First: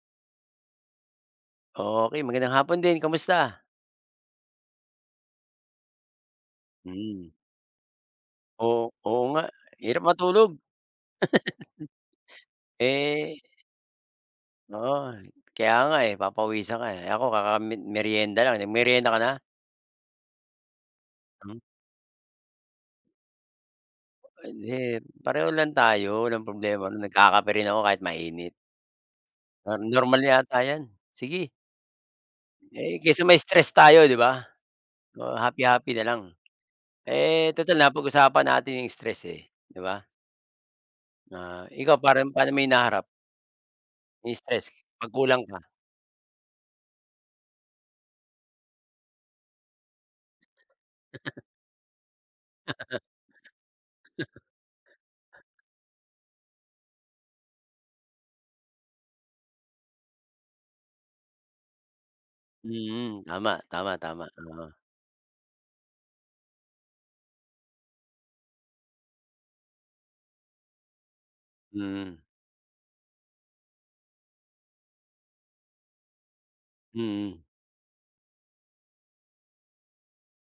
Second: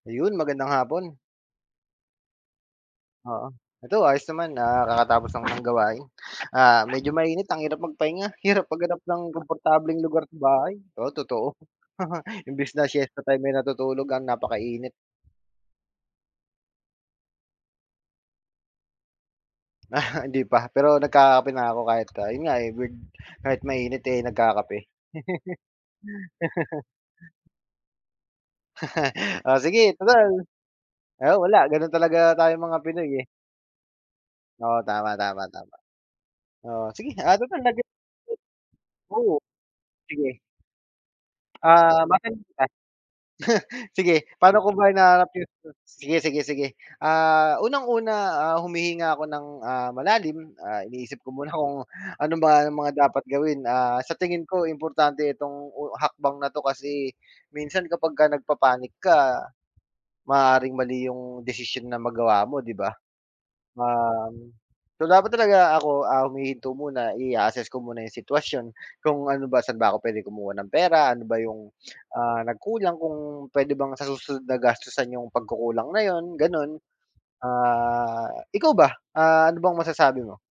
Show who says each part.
Speaker 1: Ayun, magandang hapon.
Speaker 2: Okey, magandang hapon din.
Speaker 1: Oo,
Speaker 2: Kamusta?
Speaker 1: eto ayos naman, ah kakatapos lang ng gawain. Ah, medyo
Speaker 2: Hmm.
Speaker 1: mainit ang hirap magpahinga, hirap
Speaker 2: Oo,
Speaker 1: maghanap ng
Speaker 2: oo nga,
Speaker 1: komportableng
Speaker 2: hirap
Speaker 1: lugar sa
Speaker 2: matulog.
Speaker 1: bahay, oo, totoo, imbis na siesta
Speaker 2: Eh
Speaker 1: time, eh, natutulog ang napakainit.
Speaker 2: Oo nga, kaya nga, eh, papawisan ka, eh. Ako kaka mer merienda lang, nag merienda ka na?
Speaker 1: Ah, hindi pa, pero nagkakape
Speaker 2: Hmm.
Speaker 1: na ako kahit ah yun nga, eh, gud kahit mainit, eh, nagkakape.
Speaker 2: Eh, pareho lang tayo, walang problema ron, nagkakape rin ako kahit mainit.
Speaker 1: Oh,
Speaker 2: Ah,
Speaker 1: sige
Speaker 2: normal
Speaker 1: total
Speaker 2: yata 'yan,
Speaker 1: ah,
Speaker 2: sige.
Speaker 1: wala ganun talaga tayong mga
Speaker 2: Eh,
Speaker 1: Pinoy,
Speaker 2: kesa
Speaker 1: eh.
Speaker 2: ma stress tayo 'di ba,
Speaker 1: Oo, tama,
Speaker 2: oh,
Speaker 1: tama,
Speaker 2: happy
Speaker 1: tama.
Speaker 2: happy nalang.
Speaker 1: Oo, sige at
Speaker 2: Eh, total
Speaker 1: [unintelligible]
Speaker 2: na pag-usapan natin yung stress
Speaker 1: oo
Speaker 2: eh, 'di ba.
Speaker 1: sige.
Speaker 2: Ah, ikaw
Speaker 1: Ah,
Speaker 2: parang
Speaker 1: matanong
Speaker 2: pa'no mo
Speaker 1: kita,
Speaker 2: hinaharap?
Speaker 1: sige paano
Speaker 2: Nai-stress
Speaker 1: ko ba
Speaker 2: 'pag
Speaker 1: hinahanap
Speaker 2: kulang
Speaker 1: 'yung
Speaker 2: pa.
Speaker 1: sige, sige, sige. Ah, unang-una, ah, humihinga ako ng, ah, malalim, ah, iniisip ko muna kung ano ba ang mga dapat gawin, ah, sa tingin ko importante itong hakbang na 'to kasi minsan kapagka nagpa-panic ka, maaaring mali 'yung desisyon na magawa mo 'di ba.
Speaker 2: Mm, tama, tama, tama,
Speaker 1: Um,
Speaker 2: oo.
Speaker 1: so dapat talaga ako, ah, humihinto muna, i-a-assess ko muna 'yung sitwasyon, kung ano ba, saan ba ako puwede kumuha ng pera, ano ba 'yung
Speaker 2: Mm.
Speaker 1: ah, nagkulang, kung puwede bang sa susunod na gastusan 'yung pagkukulang na 'yun, ganun.
Speaker 2: Mm.
Speaker 1: Ah, ikaw ba, ah, ano bang masasabi mo?